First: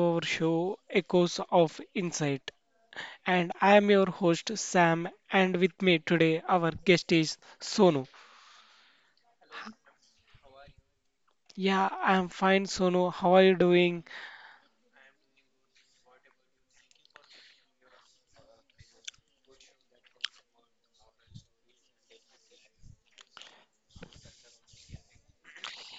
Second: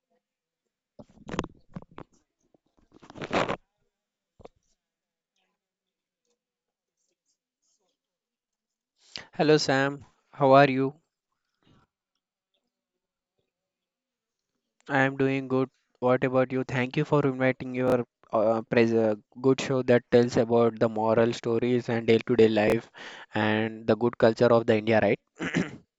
our show Echoes of Insight. And I am your host Sam, and with me today our guest is Sonu. Hello Sam, how are you? Yeah, I am fine, Sonu. How are you doing? I am doing good. What about you? Thank you for inviting your pres good show that tells about the moral stories and day-to-day life and the good culture of the India, right?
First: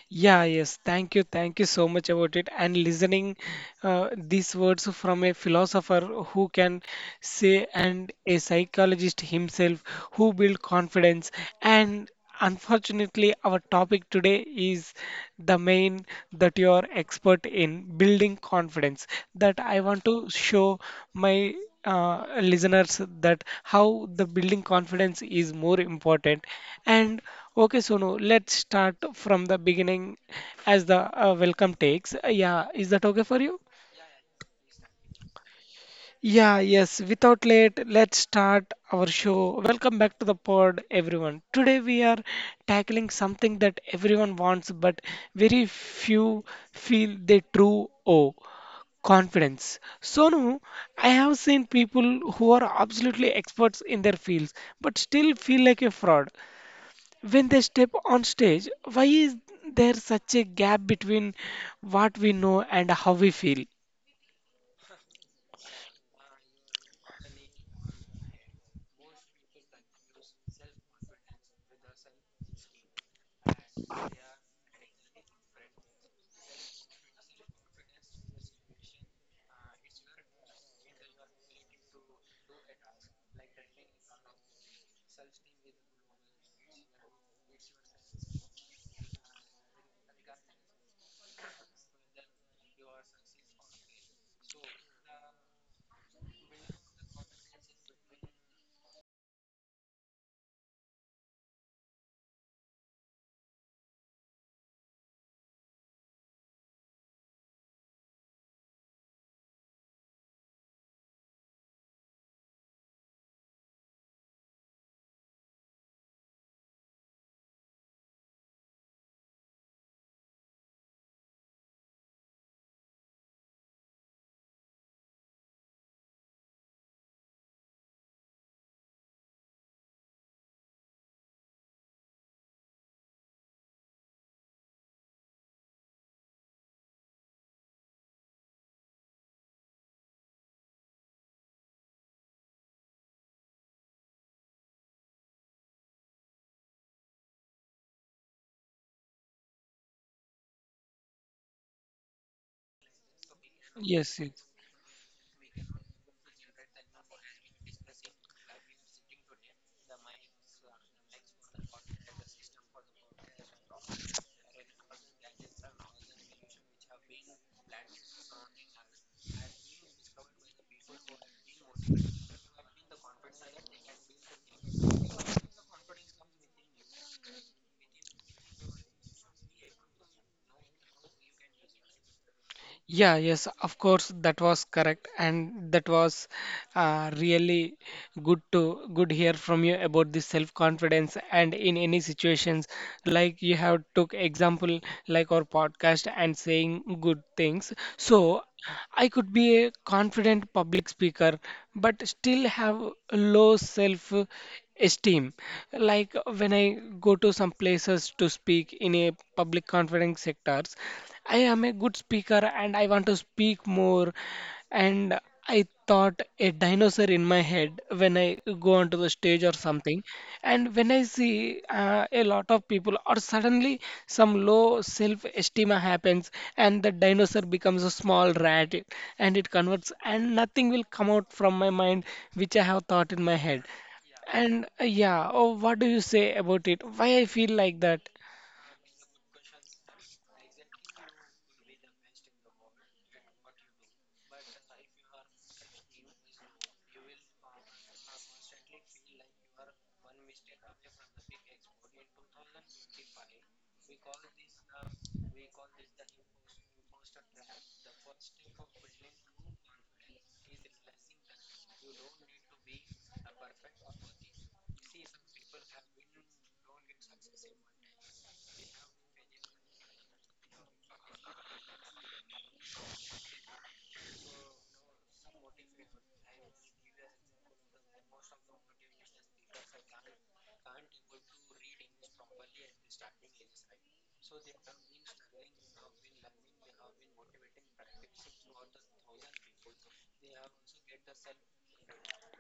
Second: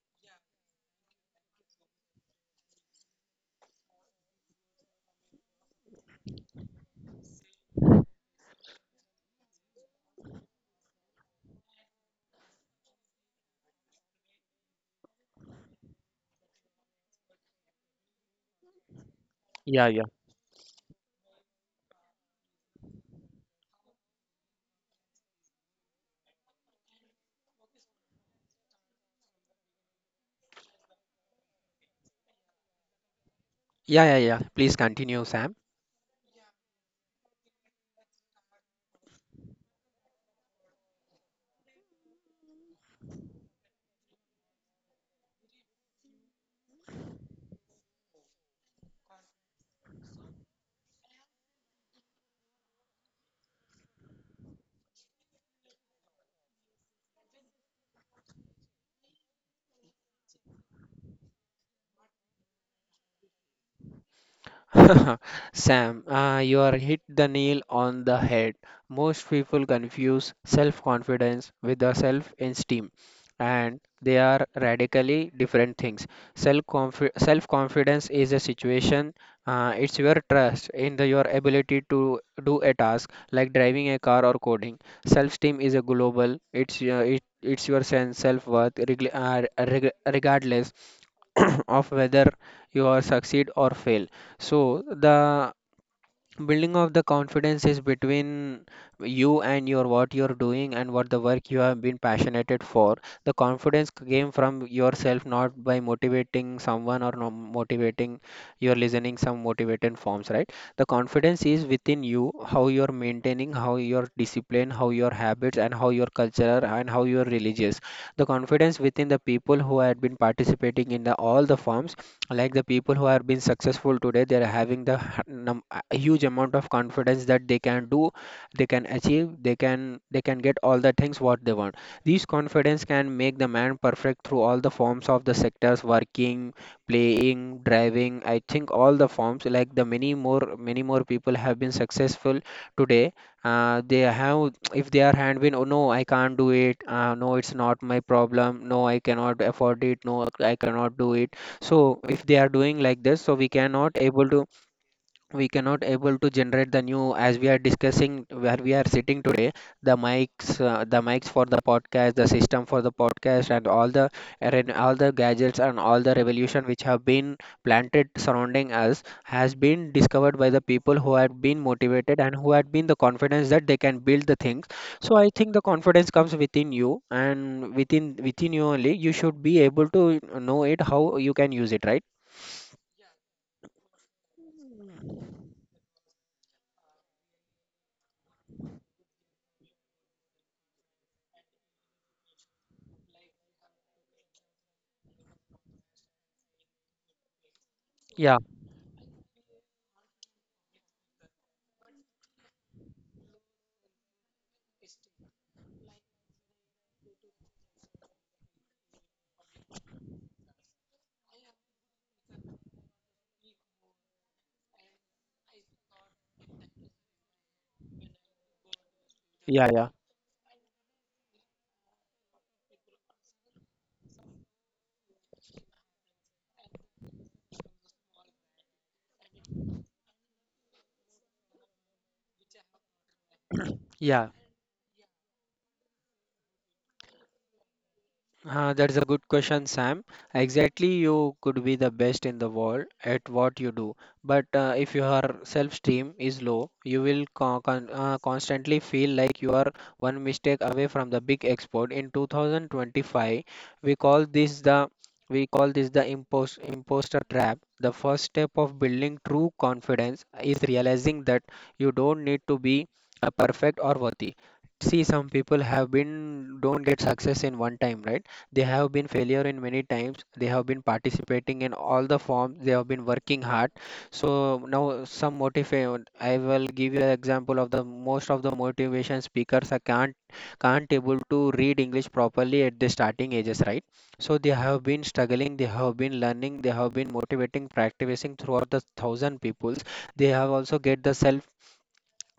Yeah, yes. Thank you. Thank you so much about it. And listening these words from a philosopher who can say, and a psychologist himself who build confidence. And unfortunately, our topic today is the main that you are expert in building confidence. That I want to show my listeners that how the building confidence is more important. And okay, Sonu, let's start from the beginning as the welcome takes. Yeah, is that okay for you? Yeah, yeah, yeah. Please continue, Sam. Yeah, yes. Without late, let's start our show. Welcome back to the pod, everyone. Today we are tackling something that everyone wants, but very few feel they true owe confidence. Sonu, I have seen people who are absolutely experts in their fields, but still feel like a fraud when they step on stage. Why is there such a gap between what we know and how we feel? Sam, you are hit the nail on the head. Most people confuse self confidence with the self esteem, and they are radically different things. Self self confidence is a situation, it's your trust in your ability to do a task like driving a car or coding. Self esteem is a global, it's your sense self worth, regardless. Of whether you are succeed or fail, so the building of the confidence is between you and your what you're doing and what the work you have been passionate for. The confidence came from yourself, not by motivating someone or no motivating. You're listening some motivated forms, right? The confidence is within you, how you're maintaining, how your discipline, how your habits, and how your culture, and how you're religious. The confidence within the people who had been participating in the all the forms, like the people who have been successful today, they are having the a huge amount of confidence that they can do, they can achieve, they can get all the things what they want. These confidence can make the man perfect through all the forms of the sectors, working, playing, driving. I think all the forms, like the many more people have been successful today. They have, if they are hand been, oh no I can't do it, no it's not my problem, no I cannot afford it, no I cannot do it. So if they are doing like this, so we cannot Yes, able yes. to, we cannot able to generate the new. As we are discussing where we are sitting today, the mics, for the podcast, the system for the podcast, and all the gadgets, and all the revolution which have been planted surrounding us, has been discovered by the people who had been motivated and who had been the confidence that they can build the things. So I think the confidence comes within you, and within you only, you should be able to know it, how you can use it, right? Yeah, yes, of course, that was correct, and that was really good to good hear from you about the self-confidence and in any situations like you have took example like our podcast and saying good things. Yeah, So I could be a confident public speaker, but still have low self esteem. Like when I go to some places to speak in a public conference sectors, I am a good speaker and I want to speak more. And I thought a dinosaur in my head when I go onto the stage or yeah, yeah, something. And when I see a lot of people, or suddenly some low self-esteem happens, and the dinosaur becomes a small rat, and it converts, and nothing will come out from my mind which I have thought in my head. yeah. And yeah, oh, what do you say about it? Why I feel like that? That's a good question, Sam. Exactly, you could be the best in the world at what you do, but if your self-esteem is low, you will constantly feel like you are one mistake away from the big export. In 2025, we call this the imposter trap. The first step of building true confidence is realizing that you don't need to be a perfect or worthy. See, some people have been don't get success in one time, right? They have been failure in many times. They have been participating in all the forms. They have been working hard. So now some motivate. I will give you an example of the most of the motivation speakers. I can't able to read English properly at the starting ages, right? So they have been struggling. They have been learning. They have been motivating, practicing throughout the thousand peoples. They have also get the self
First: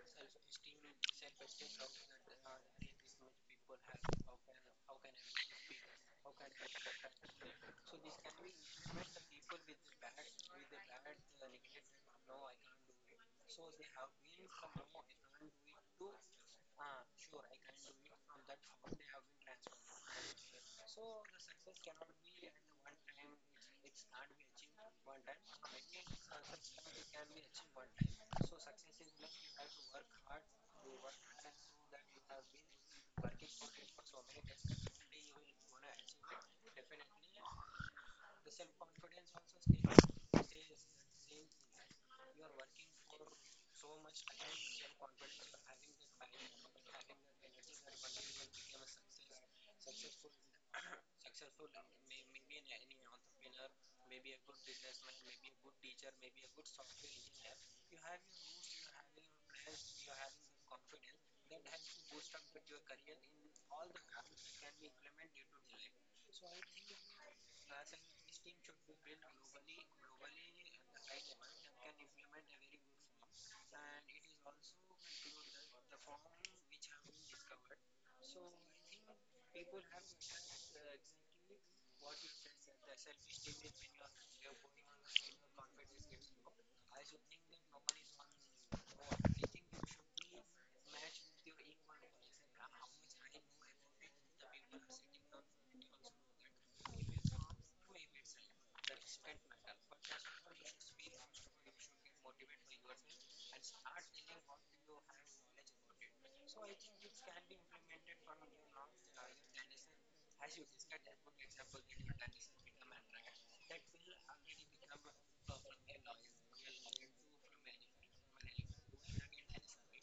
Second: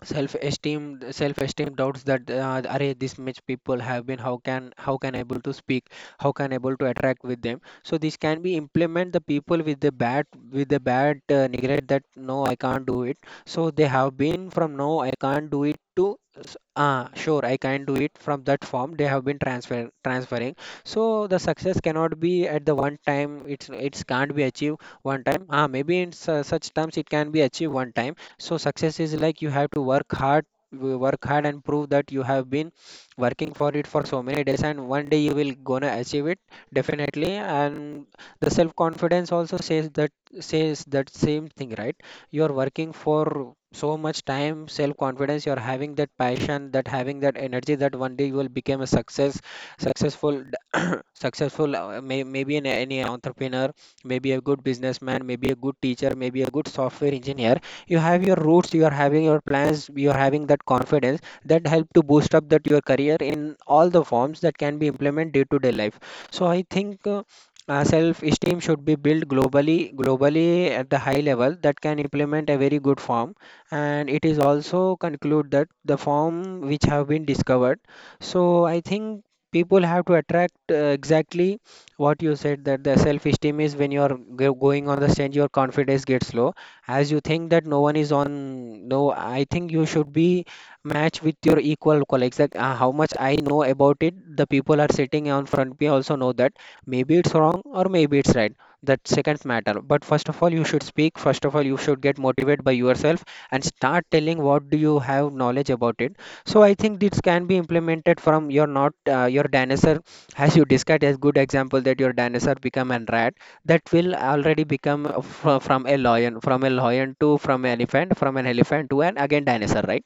self-esteem self-esteem doubts that array this much people have been, how can able to speak, how can able to attract with them. So this can be implement the people with the bad, neglect that no I can't do it. So they have been from no I can't do it to sure I can do it. From that form they have been transferring. So the success cannot be at the one time, it's can't be achieved one time. Ah, maybe in such terms it can be achieved one time. So success is like you have to work hard, work hard, and prove that you have been working for it for so many days, and one day you will gonna achieve it definitely. And the self confidence also says that, same thing, right? You are working for so much time, self confidence, you are having that passion, that having that energy, that one day you will become a success, successful. Successful, maybe any entrepreneur, maybe a good businessman, maybe a good teacher, maybe a good software engineer. You have your roots, you are having your plans, you are having that confidence that help to boost up that your career in all the forms that can be implemented day to day life. So I think self-esteem should be built globally, at the high level, that can implement a very good form, and it is also conclude that the form which have been discovered. So I think people have to attract, exactly what you said, that the self-esteem is when you are going on the stage, your confidence gets low, as you think that no one is on, no I think you should be matched with your equal colleagues, like how much I know about it, the people are sitting on front me also know that, maybe it's wrong or maybe it's right. That second matter, but first of all you should speak, first of all you should get motivated by yourself and start telling what do you have knowledge about it. So I think this can be implemented from your not, your dinosaur, as you discussed as good example, that your dinosaur become a rat, that will already become from a lion, from a lion to from an elephant, from an elephant to an again dinosaur, right?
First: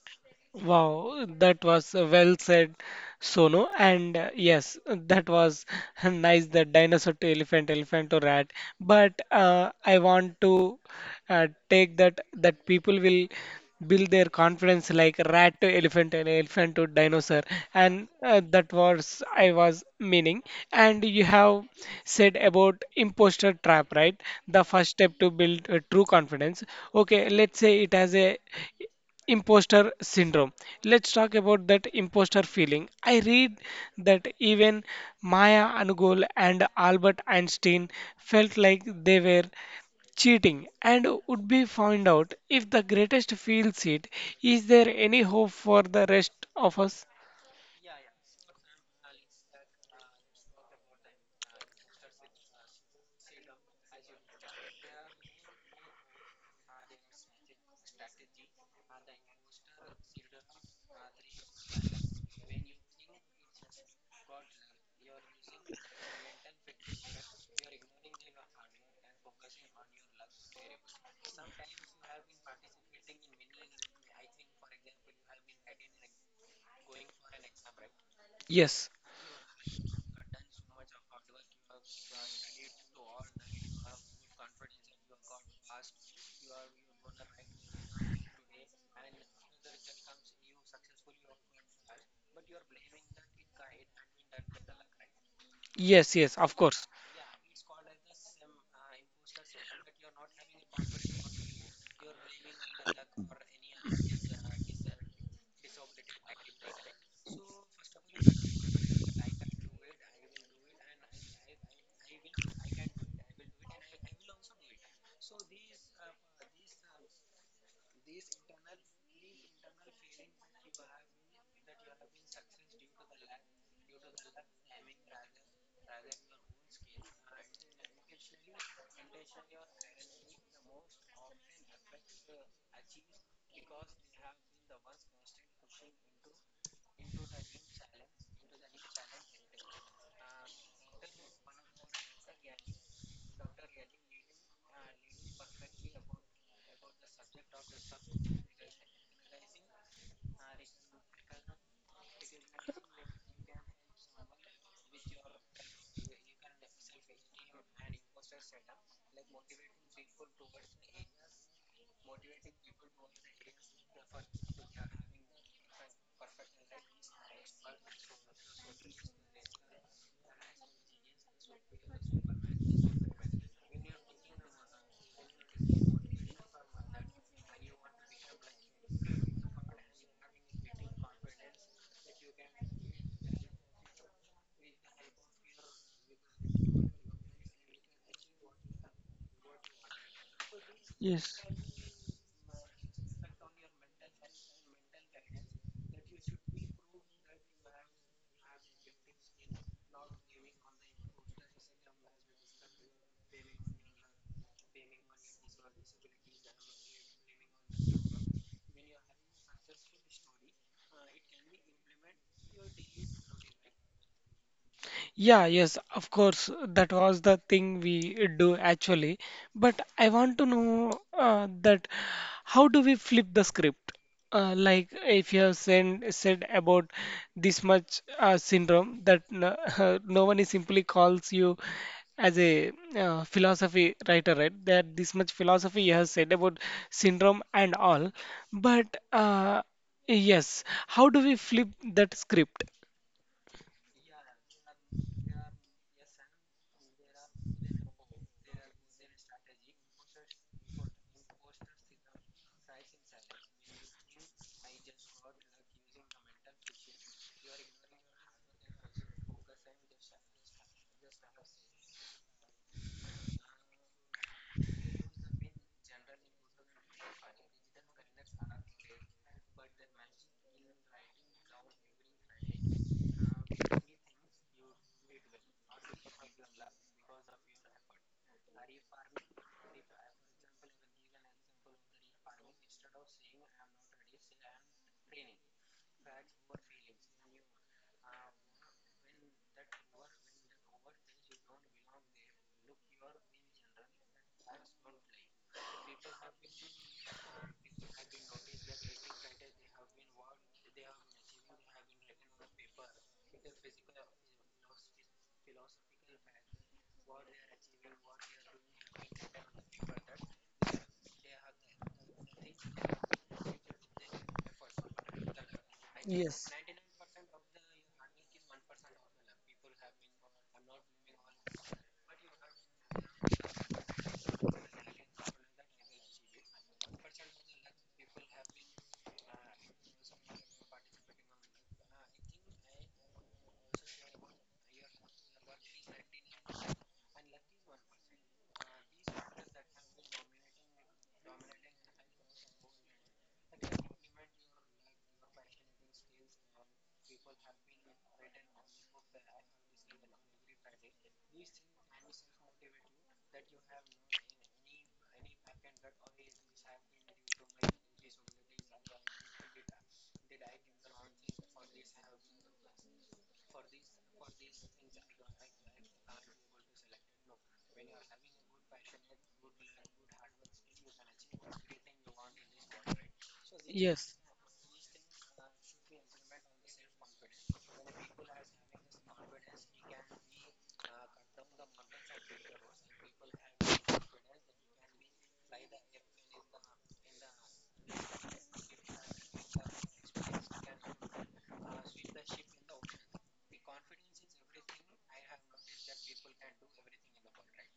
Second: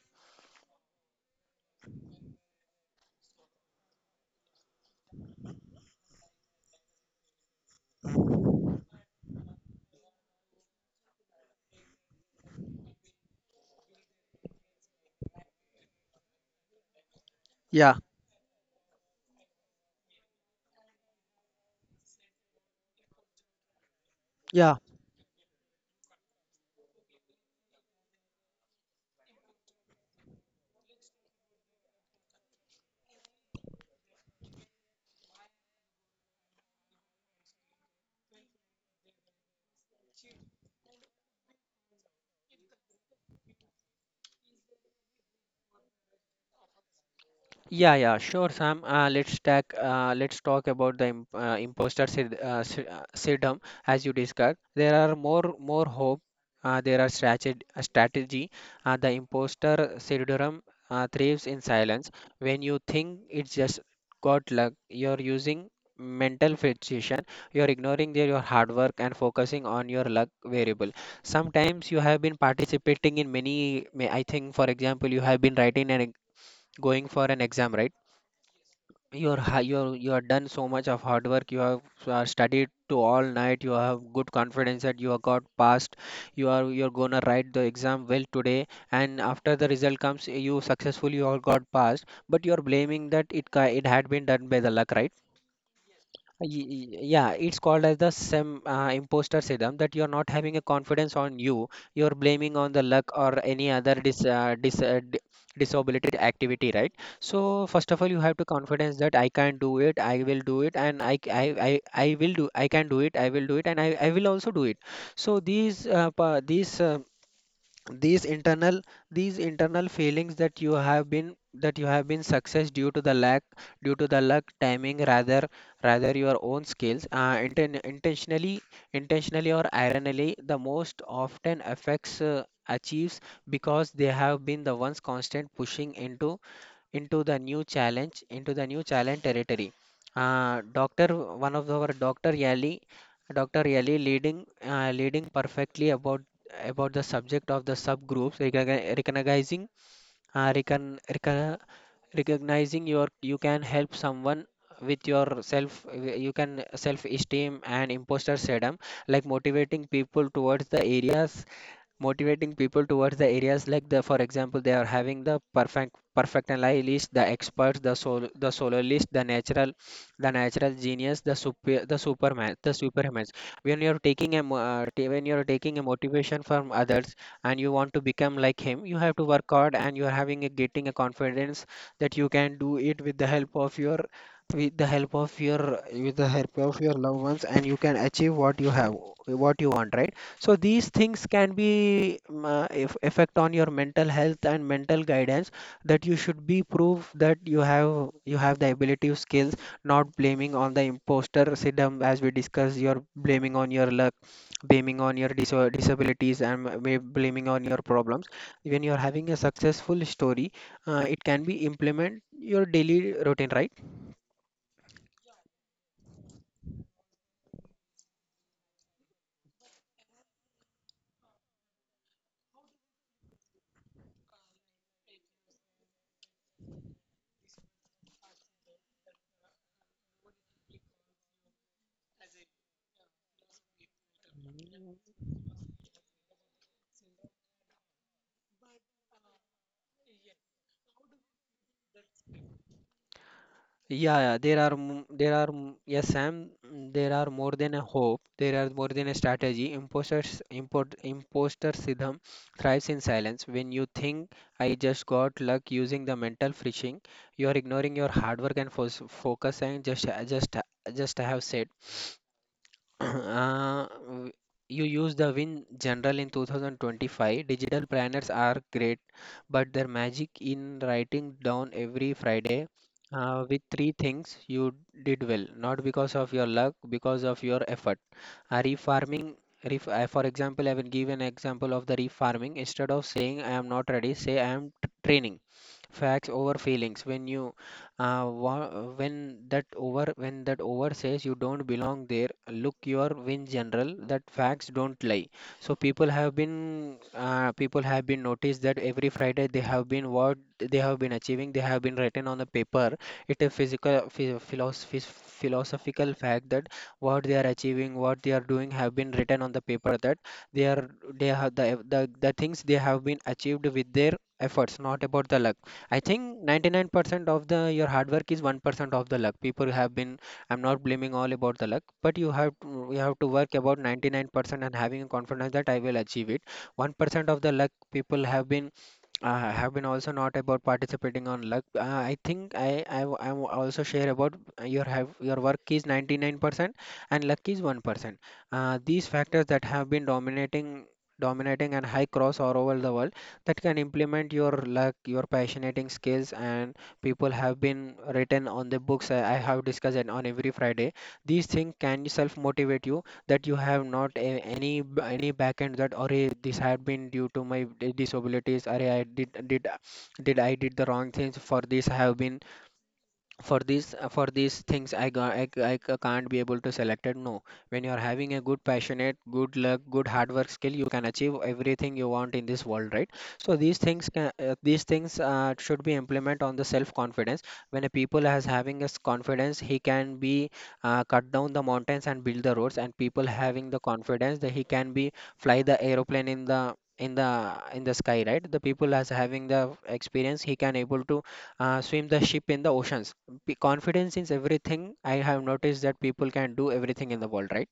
Wow, that was well said, Sono. And yes, that was nice, the dinosaur to elephant, elephant to rat. But I want to take that that people will build their confidence like rat to elephant and elephant to dinosaur. And that was I was meaning. And you have said about imposter trap, right? The Yeah, first step to build true confidence. Okay, let's say it has a imposter syndrome. Let's talk about that imposter feeling. I read that even Maya Anugol and Albert Einstein felt like they were cheating and would be found out. If the greatest feels it, is there any hope for the rest of us? yeah, yeah, sure, Sam. Let's talk about the imposter syndrome as you discussed. There are more hope. There are strategy. The imposter syndrome thrives in silence. When you think it's just got luck, you're using mental fixation. You're ignoring your hard work and focusing on your luck variable. Sometimes you have been participating in many. I think, for example, you have been writing and going for an exam, right? Yes, You're, you have done so much of hard work, you have studied to all night, you have good confidence that you have got passed, you're gonna write the exam well today, and after the result comes you successfully all got passed, but you're blaming that it it had been done by the luck, right? yes, yes, of course. Yeah, it's called as the sem imposter syndrome, that you're not having a confidence on you. You're blaming on the luck or any other disability activity, right? So first of all, you have to confidence that I can do it, I will do it, and I will do, I can do it, I will do it, and I will also do it. So these these internal, feelings that you have been, success due to the lack, due to the luck timing, rather your own skills, intentionally, or ironically, the most often affects, achieves, because they have been the ones constant pushing into, into the new challenge territory. Doctor one of our Doctor Yali, Dr Yali leading, leading perfectly about, the subject of the subgroups, recognizing, uh, recon, recon, recognizing your, you can help someone with your self, you can self esteem and imposter syndrome, like motivating people towards the areas, like the, for example, they are having the perfect analysis list, the experts, the solar, the natural the natural genius, the superman, the superhumans. When you're taking a when you're taking a motivation from others and you want to become like him, you have to work hard and you're having a getting a confidence that you can do it with the help of your, loved ones, and you can achieve what you have, what you want, right? So these things Yes. can be effect on your mental health and mental guidance, that you should be proof that you have, you have the ability of skills, not blaming on the imposter syndrome. As we discussed, you're blaming on your luck, blaming on your disabilities, and blaming on your problems, when you're having a successful story, it can be implement your daily routine, right? Yeah, yes, of course. That was the thing we do actually. But I want to know that how do we flip the script? Like if you have said about this much syndrome that no, no one is simply calls you as a philosophy writer, right? That this much philosophy you have said about syndrome and all. But yes, how do we flip that script? Yeah, yeah, there are yes, Sam. There are more than a hope. There are more than a strategy. Imposter syndrome thrives in silence. When you think I just got luck using the mental phishing, you are ignoring your hard work and fo focus and just just I have said. Uh, w- you use the Win General in 2025. Digital planners are great, but their magic in writing down every Friday with three things you did well, not because of your luck, because of your effort. A refarming, for example, I will give an example of the refarming. Instead of saying I am not ready, say I am training facts over feelings when uh, wa- that over when that over says you don't belong there, look your win general that facts don't lie. So people have been noticed that every Friday they have been what they have been achieving, they have been written on the paper. It is physical ph- philosophy philosophical fact that what they are achieving, what they are doing have been written on the paper, that they are, they have the things they have been achieved with their efforts, not about the luck. I think 99% of the your hard work is 1% of the luck. People have been, I'm not blaming all about the luck, but you have to work about 99% and having a confidence that I will achieve it. 1% of the luck people have been also not about participating on luck. I think I also share about your have your work is 99% and luck is 1%. These factors that have been dominating and high cross all over the world, that can implement your, like, your passionating skills. And people have been written on the books. I have discussed it on every Friday. These things can self motivate you that you have not a, any any back end that, or this had been due to my disabilities, or I did I did the wrong things. For this I have been, for these things, I, ga- I c- can't be able to select it. No, when you're having a good passionate, good luck, good hard work skill, you can achieve everything you want in this world, right? So these things Yes, can these things should be implement on the self confidence. When a people has having this confidence, he can be cut down the mountains and build the roads, and people having the confidence that he can be fly the aeroplane in the sky, right? The people as having the experience, he can able to swim the ship in the oceans. Be confidence in everything. I have noticed that people can do everything in the world, right?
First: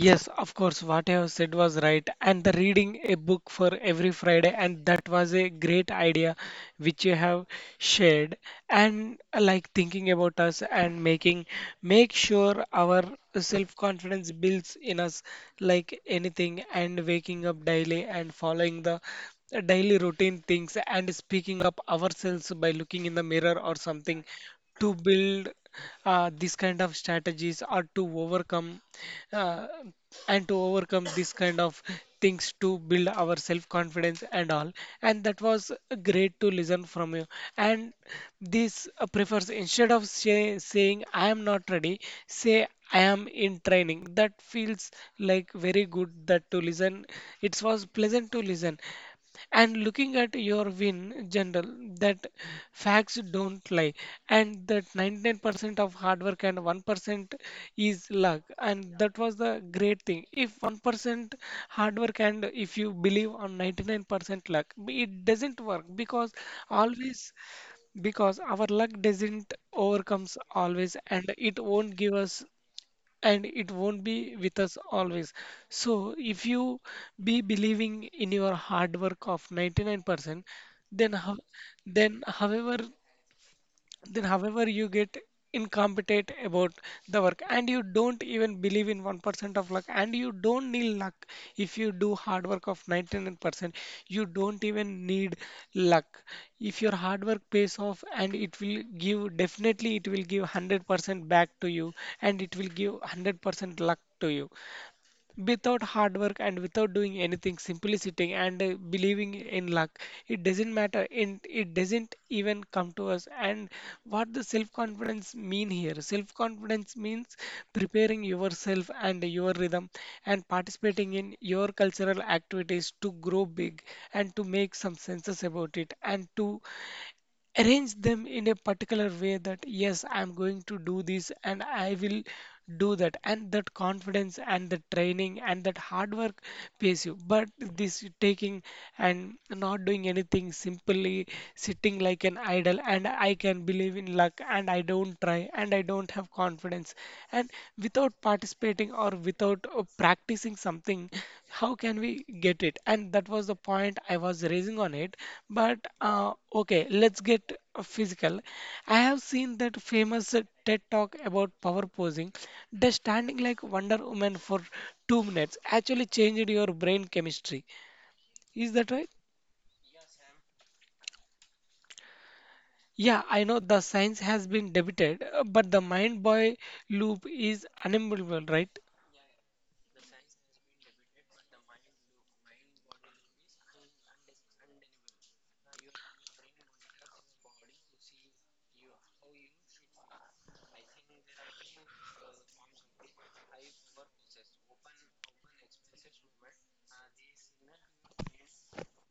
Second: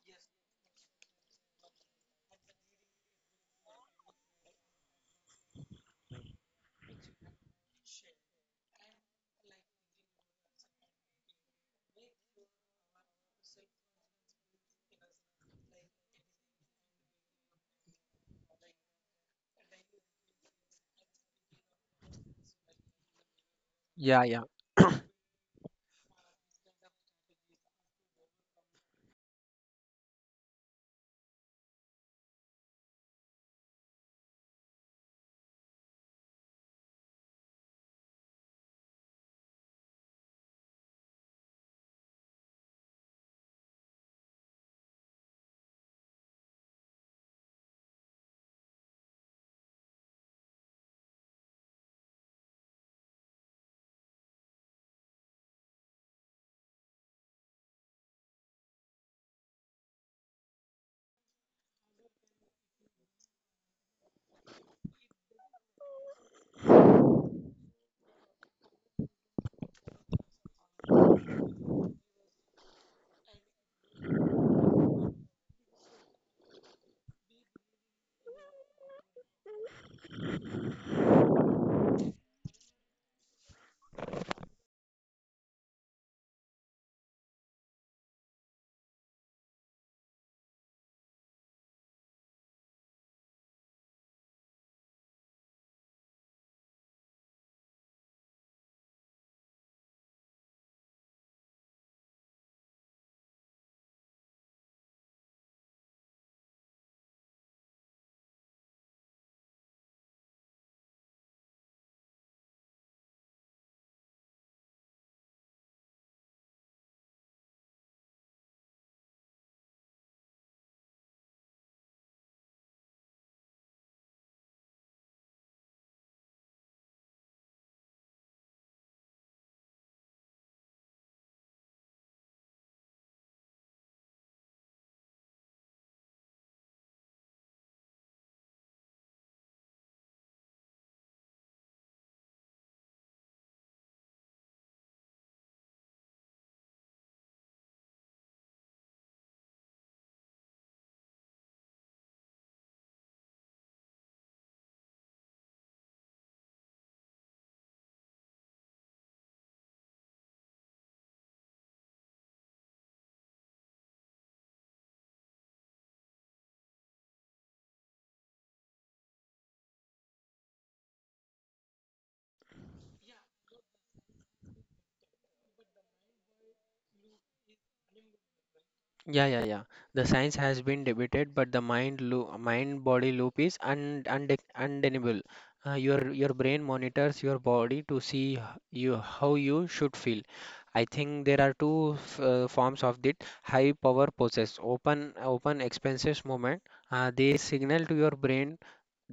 yes, of course, what you have said was right. And the reading a book for every Friday, and that was a great idea which you have shared. And like thinking about us and making make sure our self-confidence builds in us like anything, and waking up daily and following the daily routine things and speaking up ourselves by looking in the mirror or Yeah, something yeah, to build this kind of strategies or to overcome uh, and to overcome this kind of things to build our self confidence and all. And that was great to listen from you. And this prefers instead of saying I am not ready, say I am in training. That feels like very good that to listen. It was pleasant to listen and looking at your win general, that facts don't lie, and that 99% of hard work and 1% is luck. And that was the great thing. If 1% hard work and if you believe on 99% luck, it doesn't work, because always, because our luck doesn't overcomes always and it won't give us and it won't be with us always. So if you be believing in your hard work of 99%, then how, then however, then however you get incompetent about the work, and you don't even believe in 1% of luck and you don't need luck. If you do hard work of 99%, you don't even need luck. If your hard work pays off, and it will give definitely, it will give 100% back to you, and it will give 100% luck to you. Without hard work and without doing anything, simply sitting and believing in luck, it doesn't matter and it doesn't even come to us. And what the self confidence mean here? Self confidence means preparing yourself and your rhythm and participating in your cultural activities to grow big and to make some senses about it, and to arrange them in a particular way that yes, I'm going to do this and I will do that, and that confidence and the training and that hard work pays you. But this taking and not doing anything, simply sitting like an idol, and I can believe in luck and I don't try and I don't have confidence, and without participating or without practicing something, how can we get it? And that was the point I was raising on it. But okay, let's get physical. I have seen that famous TED talk about power posing. Does standing like Wonder Woman for 2 minutes actually changed your brain chemistry? Is that right? Yeah, I know the science has been debated, but the mind boy loop is unavoidable, right? yeah, yeah, yeah. The science has been debated, but the mind loop, mind body loop is un, unde undeniable. Your brain monitors your body to see h- you how you should feel. I think there are two forms of it. High power poses, open expenses movement. They signal to your brain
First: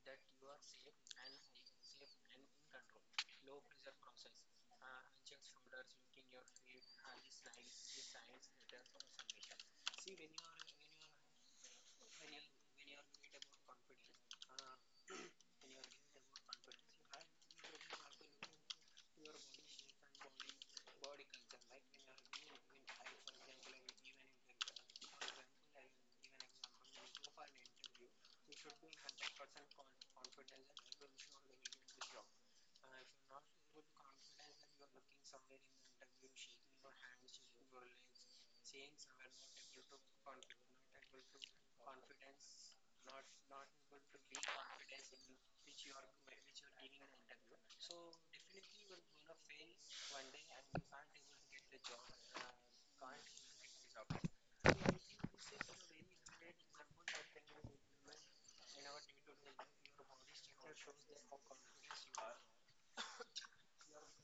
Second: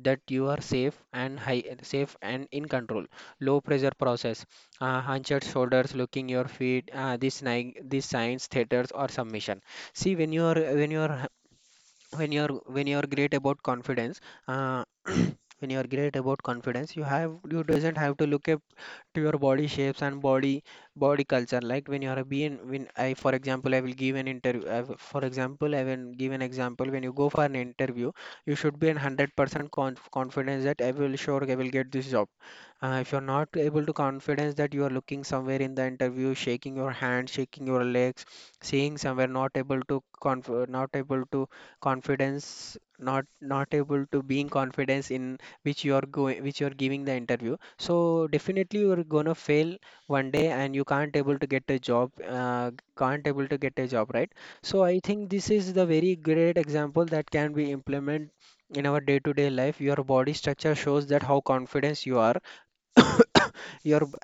that you are safe and in control. Low pressure process, hunched shoulders, looking your feet. These signs, theaters or submission. See, when you are when you are when you are when you are great about confidence. Uh, when you are great about confidence, you have you doesn't have to look a to your body shapes and body culture. Like, when you are being, when I for example I will give an interview I, will- for example, I will give an example. When you go for an interview, you should be in 100% confidence that I will sure I will get this job. If you're not able to confidence, that you are looking somewhere in the interview, shaking your hand, shaking your legs, seeing somewhere, not able to conf not able to confidence, not able to being confidence in which you are going, which you are giving the interview. So definitely you are gonna fail one day, and you can't able to get a job, can't able to get a job, right? So I think this is the very great example that can be implemented in our day-to-day life. Your body structure shows that how confident you are يربط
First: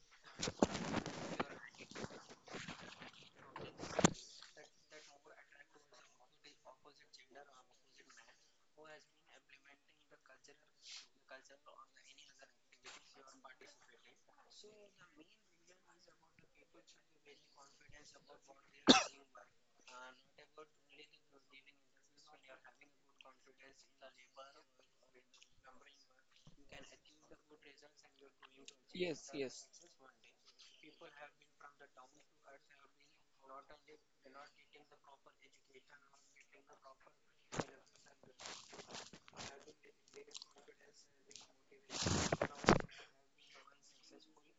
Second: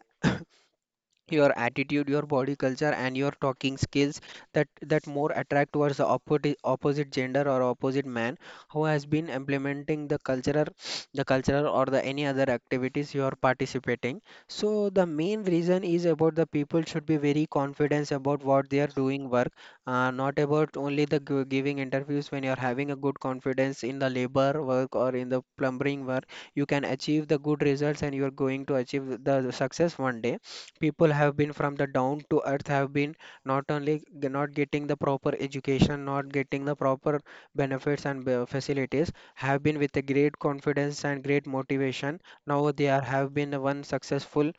your attitude, your body culture, and your talking skills, that that more attract towards the opposite gender or opposite man, who has been implementing the cultural the cultural or the any other activities you are participating. So the main reason is about the people should be very confident about what they are doing work. Not about only the giving interviews, when you are having a good confidence in the labor work or in the plumbing work, you can achieve the good results, and you are going to achieve Yes, the yes, success one day. People have been from the down to earth, have been not only not getting the proper education, not getting the proper benefits and facilities, have been with a great confidence and great motivation. Now they are have been one successful,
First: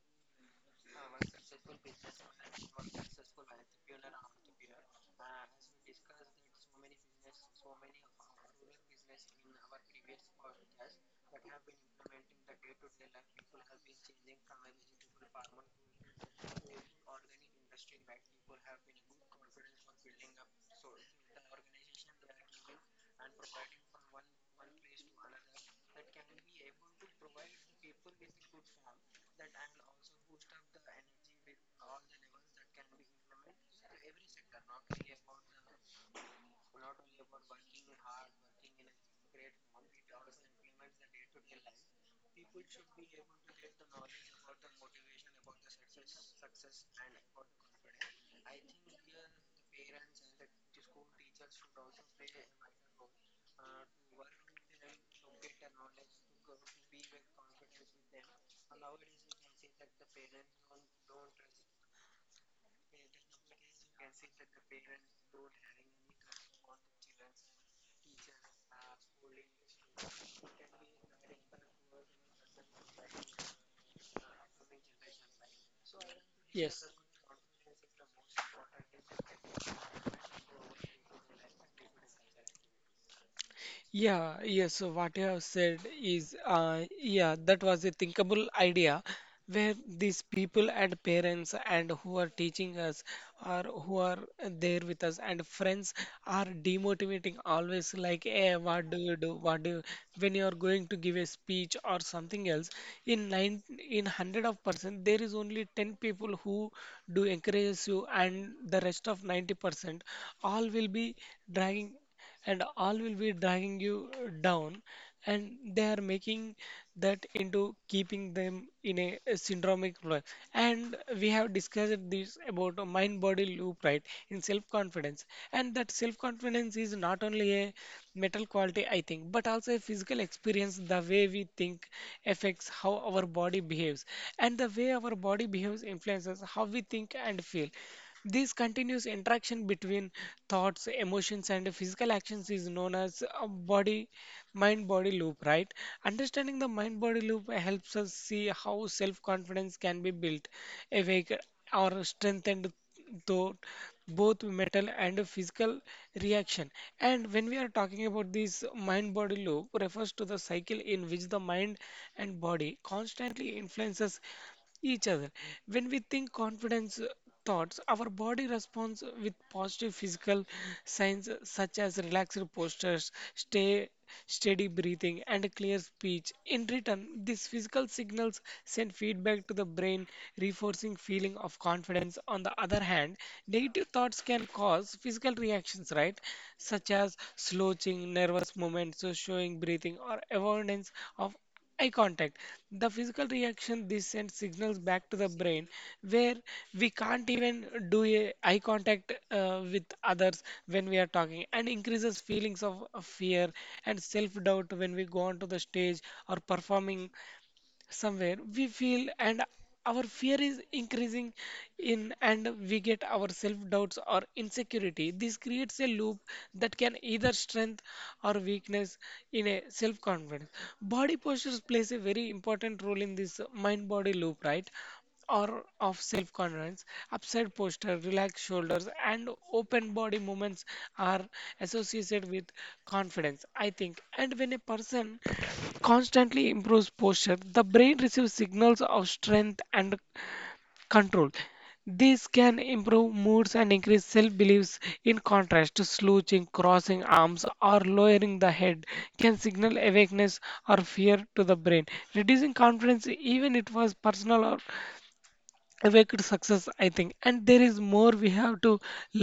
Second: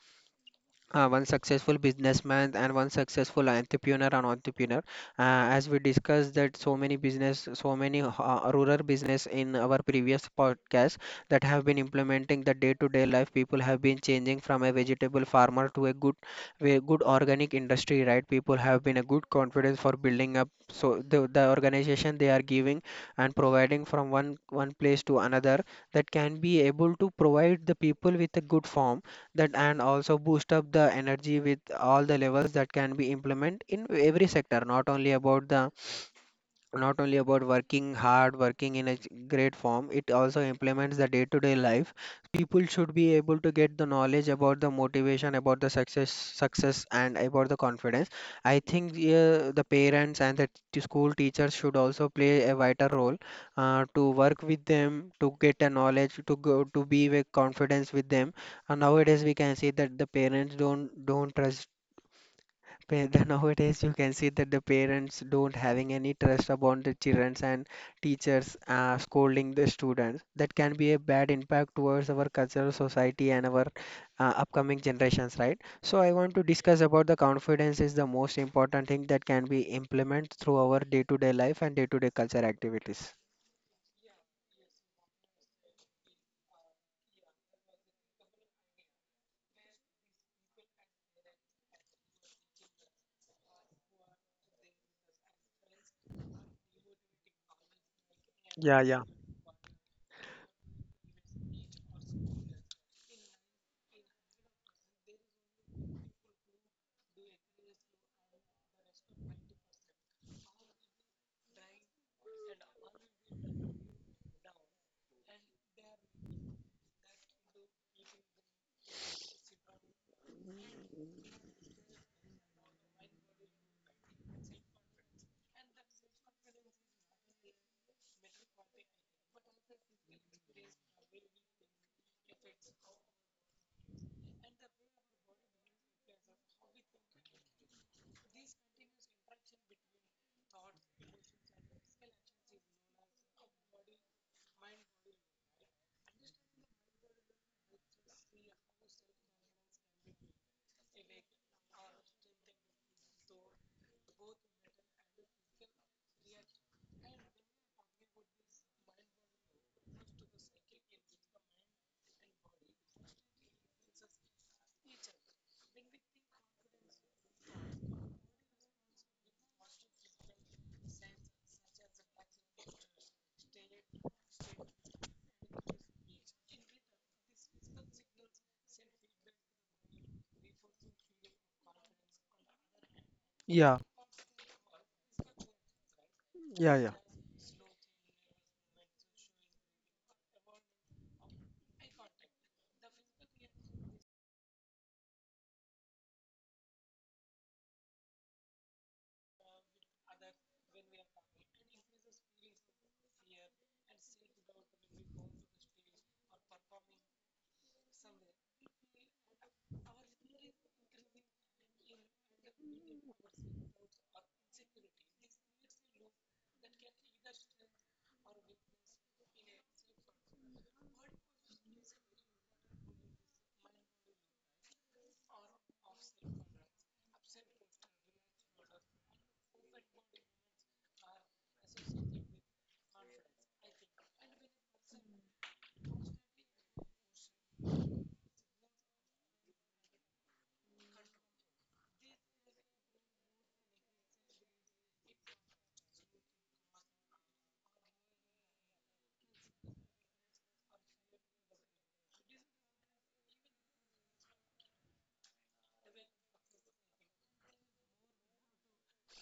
one successful businessman and one successful entrepreneur. As we discussed that so many business, so many rural business in our previous podcast, that have been implementing the day to day life, people have been changing from a vegetable farmer to a good organic industry, right? People have been a good confidence for building up. So the organization they are giving and providing from one place to another, that can be able to provide the people with a good form, that, and also boost up the energy with all the levels that can be implemented in every sector. Not only about the not only about working hard, working in a great form, it also implements the day to day life. People should be able to get the knowledge about the motivation, about the success, and about the confidence. I think, yeah, the parents and the school teachers should also play a vital role, to work with them, to get a knowledge, to go to be with confidence with them. And nowadays we can see that the parents don't trust. Pa- the Nowadays you can see that the parents don't having any trust upon the childrens, and teachers scolding the students, that can be a bad impact towards our cultural society and our upcoming generations, right? So I want to discuss yes. about the confidence is the most important thing that can be implemented through our day-to-day life and day-to-day culture activities. Yeah, yes, so what you have said is, yeah, that was a thinkable idea where these people and parents and who are teaching us, or who are there with us and friends, are demotivating always, like, hey, Yeah, what do yeah, you do? What do you, when you are going to give a speech or something else, in nine, in hundred of percent, there is only 10 people who do encourages you and the rest of 90% all will be dragging dragging you down, and they are making that into keeping them in a syndromic loop. And we have discussed this about a mind body loop, right, in self confidence. And that self confidence is not only a mental quality I think, but also a physical experience. The way we think affects how our body behaves, and the way our body behaves influences how we think and feel. This continuous interaction between thoughts, emotions, and physical actions is known as a body mind body loop, right? Understanding the mind body loop helps us see how self confidence can be built, awake, or strengthened through both mental and physical reaction. And when we are talking about this mind body loop, refers to the cycle in which the mind and body constantly influences each other. When we think confidence thoughts, our body responds with positive physical signs such as relaxed postures, stay steady breathing, and a clear speech. In return, these physical signals send feedback to the brain, reinforcing feeling of confidence. On the other hand, yeah, negative thoughts can cause physical reactions, right? yeah, Such yeah. as slouching, nervous movements, so showing breathing, or avoidance of eye contact. The physical reaction this sends signals back to the brain, where we can't even do a eye contact with others when we are talking, and increases feelings of fear and self doubt. When we go onto the stage or performing somewhere, we feel and our fear is increasing in, and we get our self-doubts or insecurity. This creates a loop that can either strength or weakness in a self-confidence. Body postures plays a very important role in this mind-body loop, right, or of self-confidence. Upside posture, relaxed shoulders, and open body movements are associated with confidence, I think. And when a person constantly improves posture, the brain receives signals of strength and control. This can improve moods and increase self beliefs. In contrast, slouching, crossing arms, or lowering the head can signal awakeness or fear to the brain, reducing confidence, even it was personal or way to success, I think. And there is more we have to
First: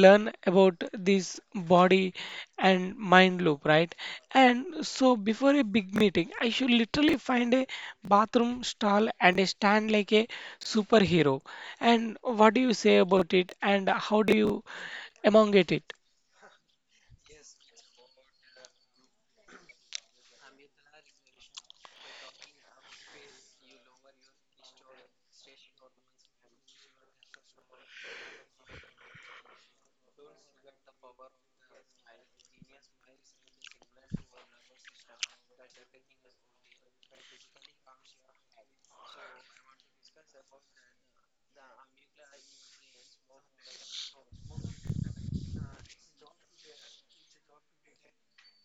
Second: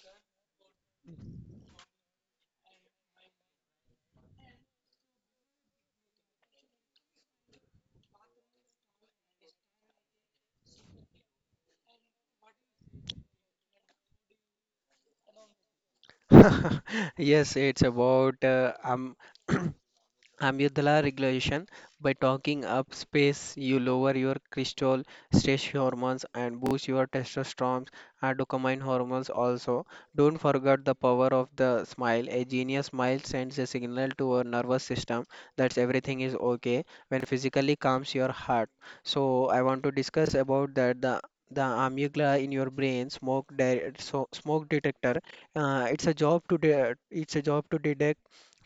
learn about this body and mind loop, right? And so before a big meeting, I should literally find a bathroom stall and a stand like a superhero, and what do you say about it and how do you among it? Yes, it's about amygdala regulation. By talking up space, you lower your cortisol, stress hormones, and boost your testosterone and dopamine hormones. Also, don't forget the power of the smile. A genius smile sends a signal to our nervous system that everything is okay, when physically calms your heart. So, I want to discuss about that the amygdala in your brain smoke smoke detector. It's a job to detect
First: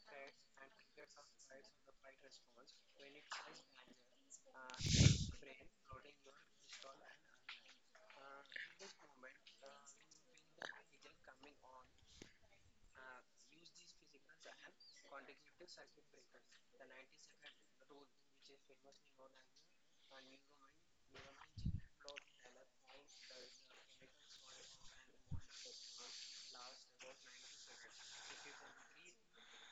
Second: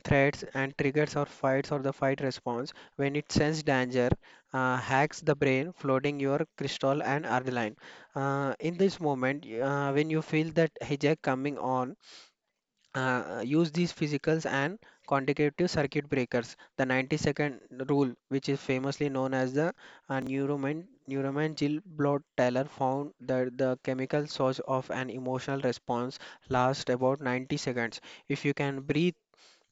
threats and triggers, or fights or the fight response. When it senses danger, hacks the brain, flooding your crystal and adrenaline. In this moment, when you feel that hijack coming on, use these physicals and consecutive circuit breakers. The 90-second rule, which is famously known as the uh, Neuroman, Neuroman Jill Blot Taylor, found that the chemical source of an emotional response lasts about 90 seconds. If you can breathe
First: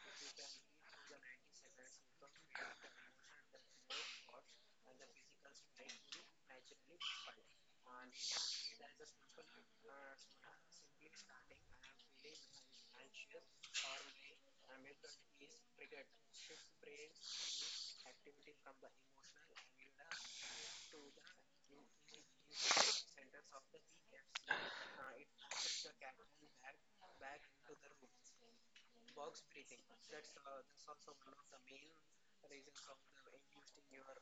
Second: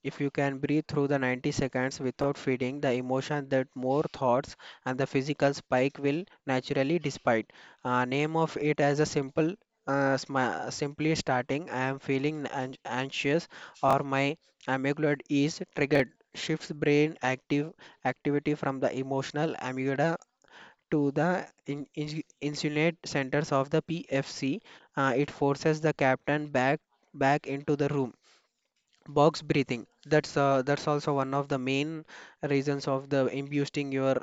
if you can breathe through the 90 seconds without feeding the emotion, that more thoughts and the physical spike will naturally despite. Name of it as a simple, sma simply starting I am feeling anxious, or my amygdala is triggered, shifts brain active activity from the emotional amygdala to the insulate centers of the PFC. It forces the captain back into the room. Box breathing, that's also one of the main reasons of the boosting your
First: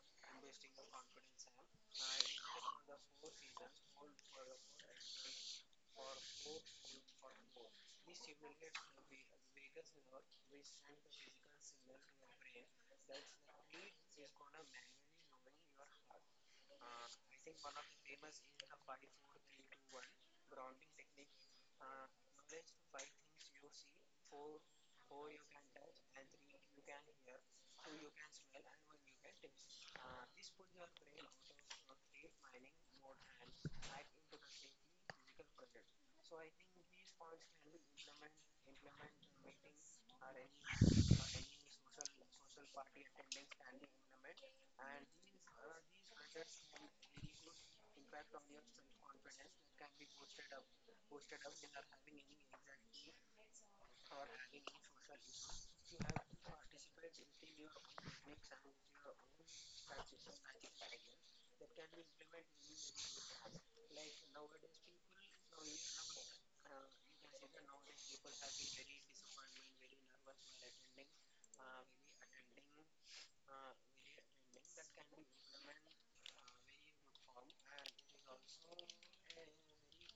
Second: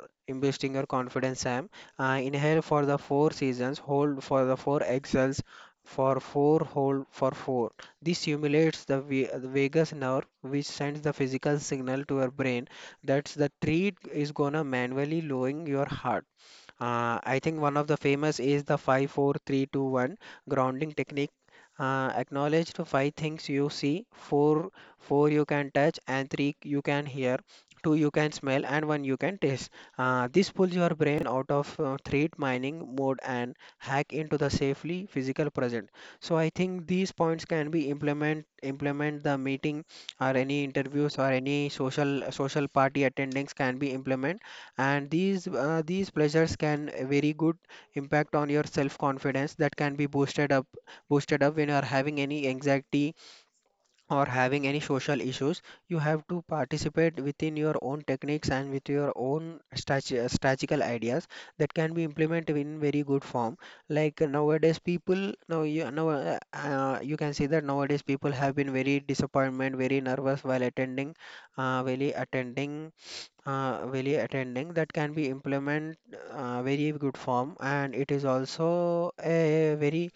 boosting your confidence, Sam. Inhale for the four seasons, hold for the four, exhales for four, hold for four. This stimulates the the vagus nerve, which sends the physical signal to your brain that's the treat is gonna manually lowering your heart. I think one of the famous is the 5-4-3-2-1 grounding technique. Acknowledge the five things you see, four, four you can touch, and three you can hear, two you can smell, and one you can taste. This pulls your brain out of threat mining mode and hack into the safely physical present. So I think these points can be implement the meeting or any interviews or any social party attendings can be implement, and these pleasures can a very good impact on your self confidence that can be boosted up when you are having any anxiety or having any social issues. You have to participate within your own techniques and with your own strategical ideas that can be implemented in very good form, like nowadays people now you can see that nowadays people have been very disappointment, very nervous while attending, uh, really attending really attending that can be implement very good form. And it is also a very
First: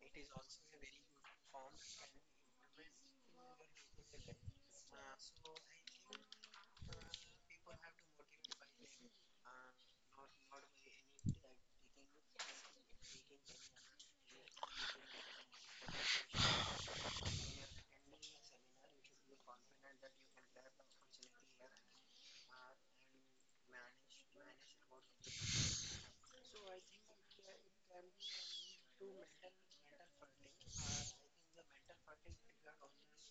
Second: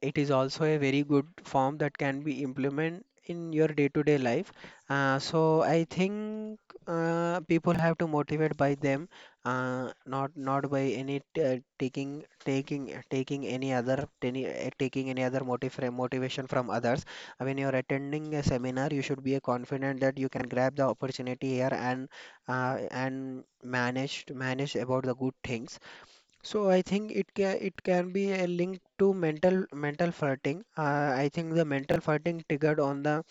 it is also a very good form that can be implemented in your day-to-day life. So I think people have to motivate by them, not by taking any other taking any other motive motivation from others. When you're attending a seminar, you should be confident that you can grab the opportunity here, and and manage about the good things. So I think it can be a link to mental farting. I think the mental farting triggered on the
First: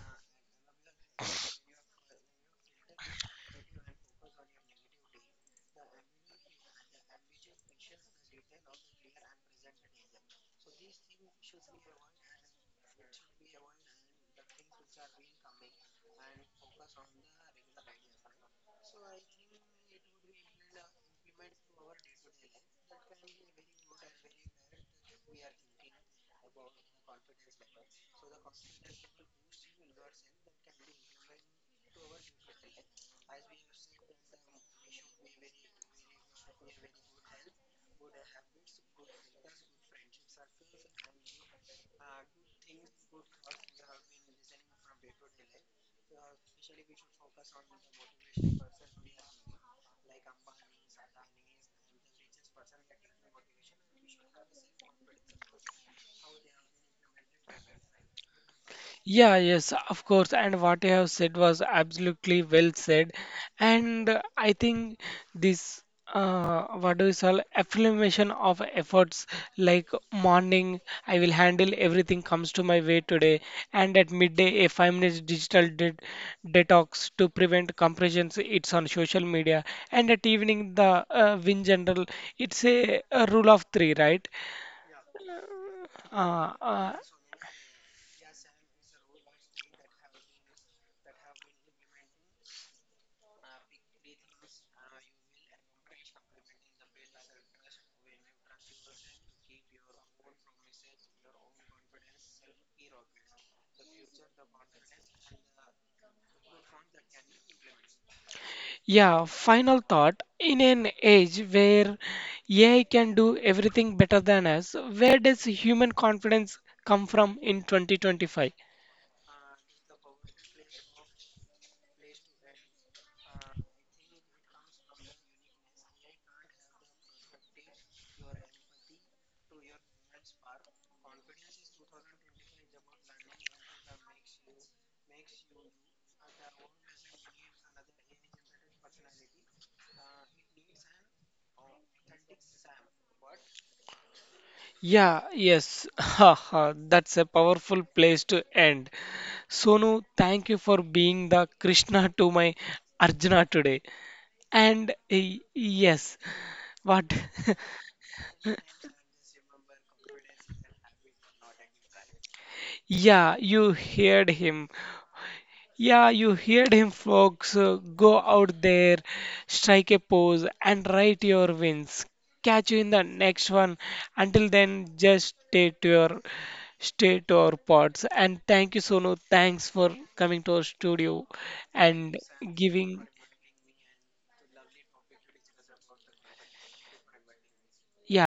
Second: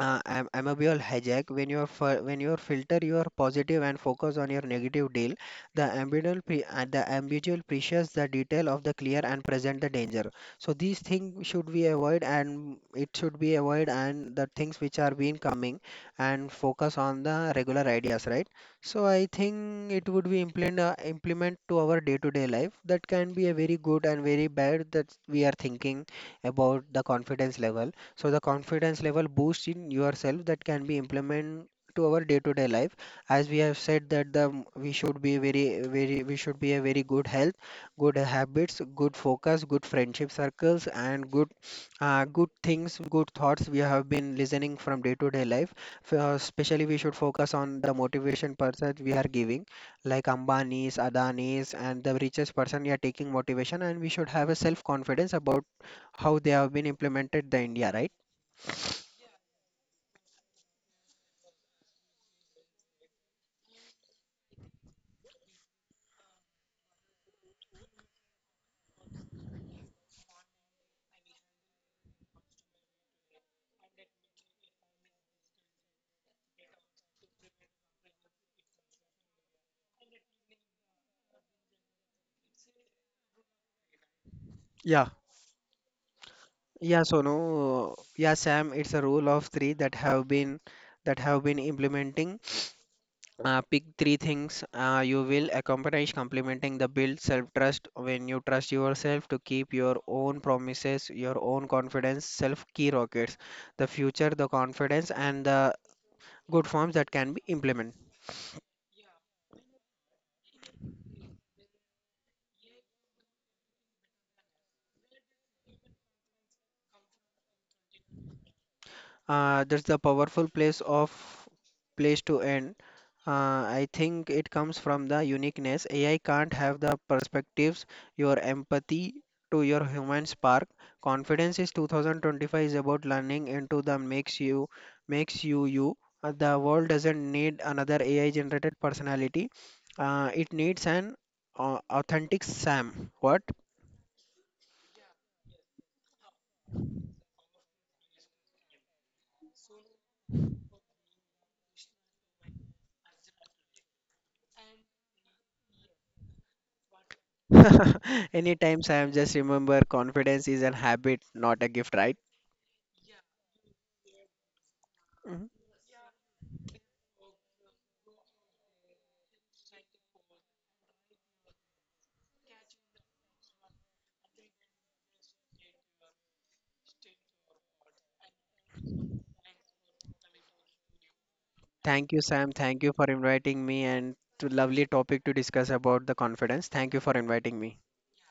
Amoebial hijack when when your filter your positive and focus on your negative deal, the ambigual precious, the detail of the clear and present the danger. So these things should be avoid, and it should be avoid, and the things which are been coming, and focus on the regular ideas, right? So I think it would be implement, implement to our day to day life, that can be a very good and very bad that we are thinking about the confidence level. So the confidence level boost in yourself, that can be implemented to our day-to-day life. As we have said that we should be very very we should be a very good health, good habits, good focus, good friendship circles, and good things, good thoughts we have been listening from day-to-day life. Especially we should focus on the motivation person we are giving, like Ambani's, Adani's, and the richest person we are taking motivation, and we should have a self-confidence about how they have been implemented the India, right? Yeah, yes, of course. And what you have said was absolutely well said. And I think this, what do you call, affirmation of efforts, like morning, I will handle everything comes to my way today. And at midday, a 5 minutes digital detox to prevent compressions. It's on social media. And at evening, the in general, it's a rule of three, right? Yeah, Uh, uh, yeah, so no, yeah, Sam, it's a rule of three that have been implementing. Pick three things you will accomplish, complementing the build self-trust when you trust yourself to keep your own promises, your own confidence, self-key rockets, the future, the confidence, and the good forms that can be implemented. yeah, final thought. In an age where AI can do everything better than us, where does human confidence come from in 2025? That's the powerful place to end. I think it comes from the uniqueness. AI can't have the perspectives, your empathy to your human spark. Confidence is 2025 is about learning into the makes you you. The world doesn't need another AI generated personality. It needs an authentic Sam. What? Yeah, yes, ha ha, that's a powerful place to end. Sonu, thank you for being the Krishna to my Arjuna today. And eh, yes, what? Anytime Sam, just remember confidence is a habit, not a gift, right? Yeah, you heard him. Mm-hmm. Yeah, you heard him, folks. Go out there, strike a pose, and write your wins. Catch you in the next one. Until then, just stay to your stay to our pods. And thank you, Sonu. Thanks for coming to our studio Thank you, and Sam. Thank you for giving. inviting me, and to lovely topic to discuss about the confidence. Thank you for inviting me. Yeah.